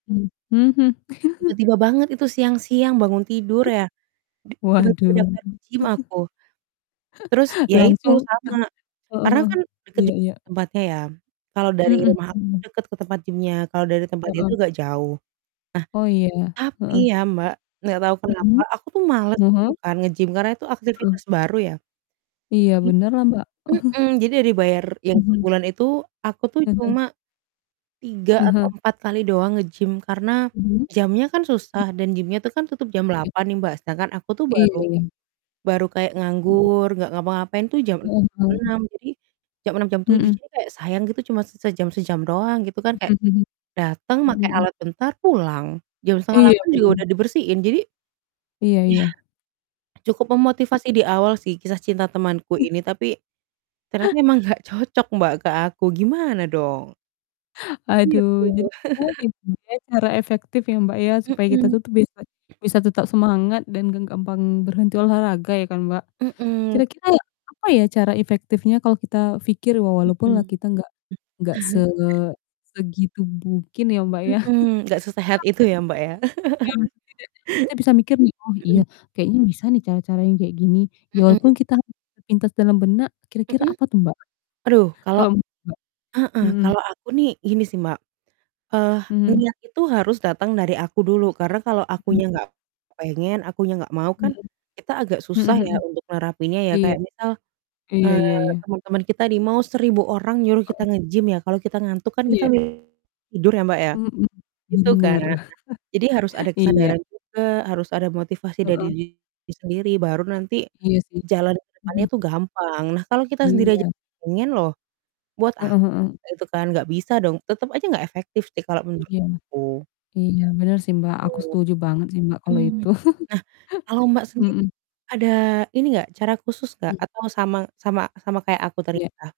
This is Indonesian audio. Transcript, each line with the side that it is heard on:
left: Hmm, mhm.
right: Tiba-tiba banget itu siang-siang bangun tidur ya. Di tiba-tiba
left: Waduh,
right: daftar gym aku. Terus, ya itu
left: Langsung utah
right: sama.
left: heeh
right: Karena
left: heeh.
right: kan deket
left: Iya
right: juga
left: iya.
right: tempatnya, ya. Kalau dari
left: Mhm
right: rumah aku
left: mhm.
right: deket ke tempat gim-nya, kalau dari tempat dia
left: Heeh.
right: itu agak jauh.
left: Oh, iya.
right: Nah, tapi
left: Heeh.
right: ya, Mbak, nggak tau kenapa
left: Mhm,
right: aku tuh males gitu
left: heeh.
right: kan nge-gym, karena itu
left: Mhm.
right: aktivitas baru ya.
left: Iya,
right: Jadi
left: bener lah, Mbak.
right: mhm, jadi yang dibayar yang
left: Mhm.
right: sebulan itu, aku tuh
left: Heeh.
right: cuma 3 atau
left: Heeh.
right: 4 kali doang nge-gym, karena
left: Mhm,
right: jamnya kan
left: mhm.
right: susah dan gymnya tuh kan tutup jam
left: Iya.
right: 8.00 nih, Mbak, sedangkan aku tuh
left: Iya
right: baru
left: iya.
right: baru kayak
left: Mhm.
right: nganggur, nggak ngapa-ngapain tuh jam
left: Heeh heeh.
right: 6, jadi, jam 6.00 jam 7.00,
left: Mhm.
right: jadi kayak sayang gitu cuma se sejam-sejam doang gitu kan, kayak
left: Mhm mhm,
right: datang, make
left: mhm.
right: alat bentar, pulang. Jam setengah
left: Iya,
right: delapan juga
left: bener.
right: udah dibersihin, jadi,
left: Iya iya.
right: yah, cukup memotivasi
left: Mhm.
right: di awal sih kisah cinta temanku ini, tapi, ternyata emang nggak cocok, Mbak, ke aku gimana dong? Iya,
left: Aduh,
right: FOMO.
left: jadi gimana nih, Mbak, ya, cara efektif ya, Mbak, ya supaya kita
right: Mhm.
left: tuh tuh biasa bisa tetap semangat dan nggak gampang berhenti olahraga ya kan, Mbak?
right: Mhm.
left: Kira-kira apa ya cara efektifnya kalo kita pikir wa walaupun lah
right: Mhm.
left: kita nggak nggak se segitu mungkin ya, Mbak, ya?
right: Mhm, nggak sesehat itu ya, Mbak,
left: [unintelligible]
right: ya.
left: yang tidak kita bisa mikir nih, "Oh, iya,
right: Mhm.
left: kayaknya bisa nih cara-cara yang kayak gini." Ya
right: Mhm.
left: walaupun kita [unintelligible] terpintas dalam benak, kira-kira
right: Mhm?
left: apa tuh, Mbak,
right: Waduh, kalau
left: kalo menurut Mbak?
right: heeh,
left: Mhm.
right: kalau aku nih gini sih, Mbak. Eee,
left: Mhm.
right: niat itu harus datang dari aku dulu, karena kalau
left: Mhm
right: akunya
left: mhm.
right: nggak pengen, akunya nggak mau,
left: Mhm.
right: kan kita agak
left: Mhm
right: susah ya
left: mhm.
right: untuk nerapinnya ya,
left: Iya.
right: kayak misal,
left: Iya iya
right: eee,
left: iya.
right: teman-teman kita nih mau 1000 orang nyuruh kita
left: Heeh.
right: nge-gym ya, kalau kita ngantuk kan kita
left: Iya.
right: tidur ya, Mbak, ya.
left: Mhm.
right: Gitu kan, nah,
left: Bener.
right: jadi harus ada
left: Iya.
right: kesadaran juga, harus ada motivasi dari
left: Heeh.
right: diri sendiri, baru nanti
left: Iya, sih.
right: jalan ke depannya
left: Mhm.
right: tuh gampang. Nah, kalau kita sendiri aja
left: Iya.
right: pengen loh buat apa
left: Heeh heeh.
right: gitu kan. Nggak bisa dong, tetep aja nggak efektif sih kalau menurut
left: Iya.
right: aku.
left: Iya, bener sih, Mbak, aku setuju banget sih, Mbak,
right: Gitu,
left: kalo
right: mhm.
left: itu.
right: Nah, kalau, Mbak, sendiri
left: Mhm.
right: ada ini enggak cara khusus nggak
left: Hmm.
right: atau sama sama sama kayak aku tadi
left: Iya.
right: ya?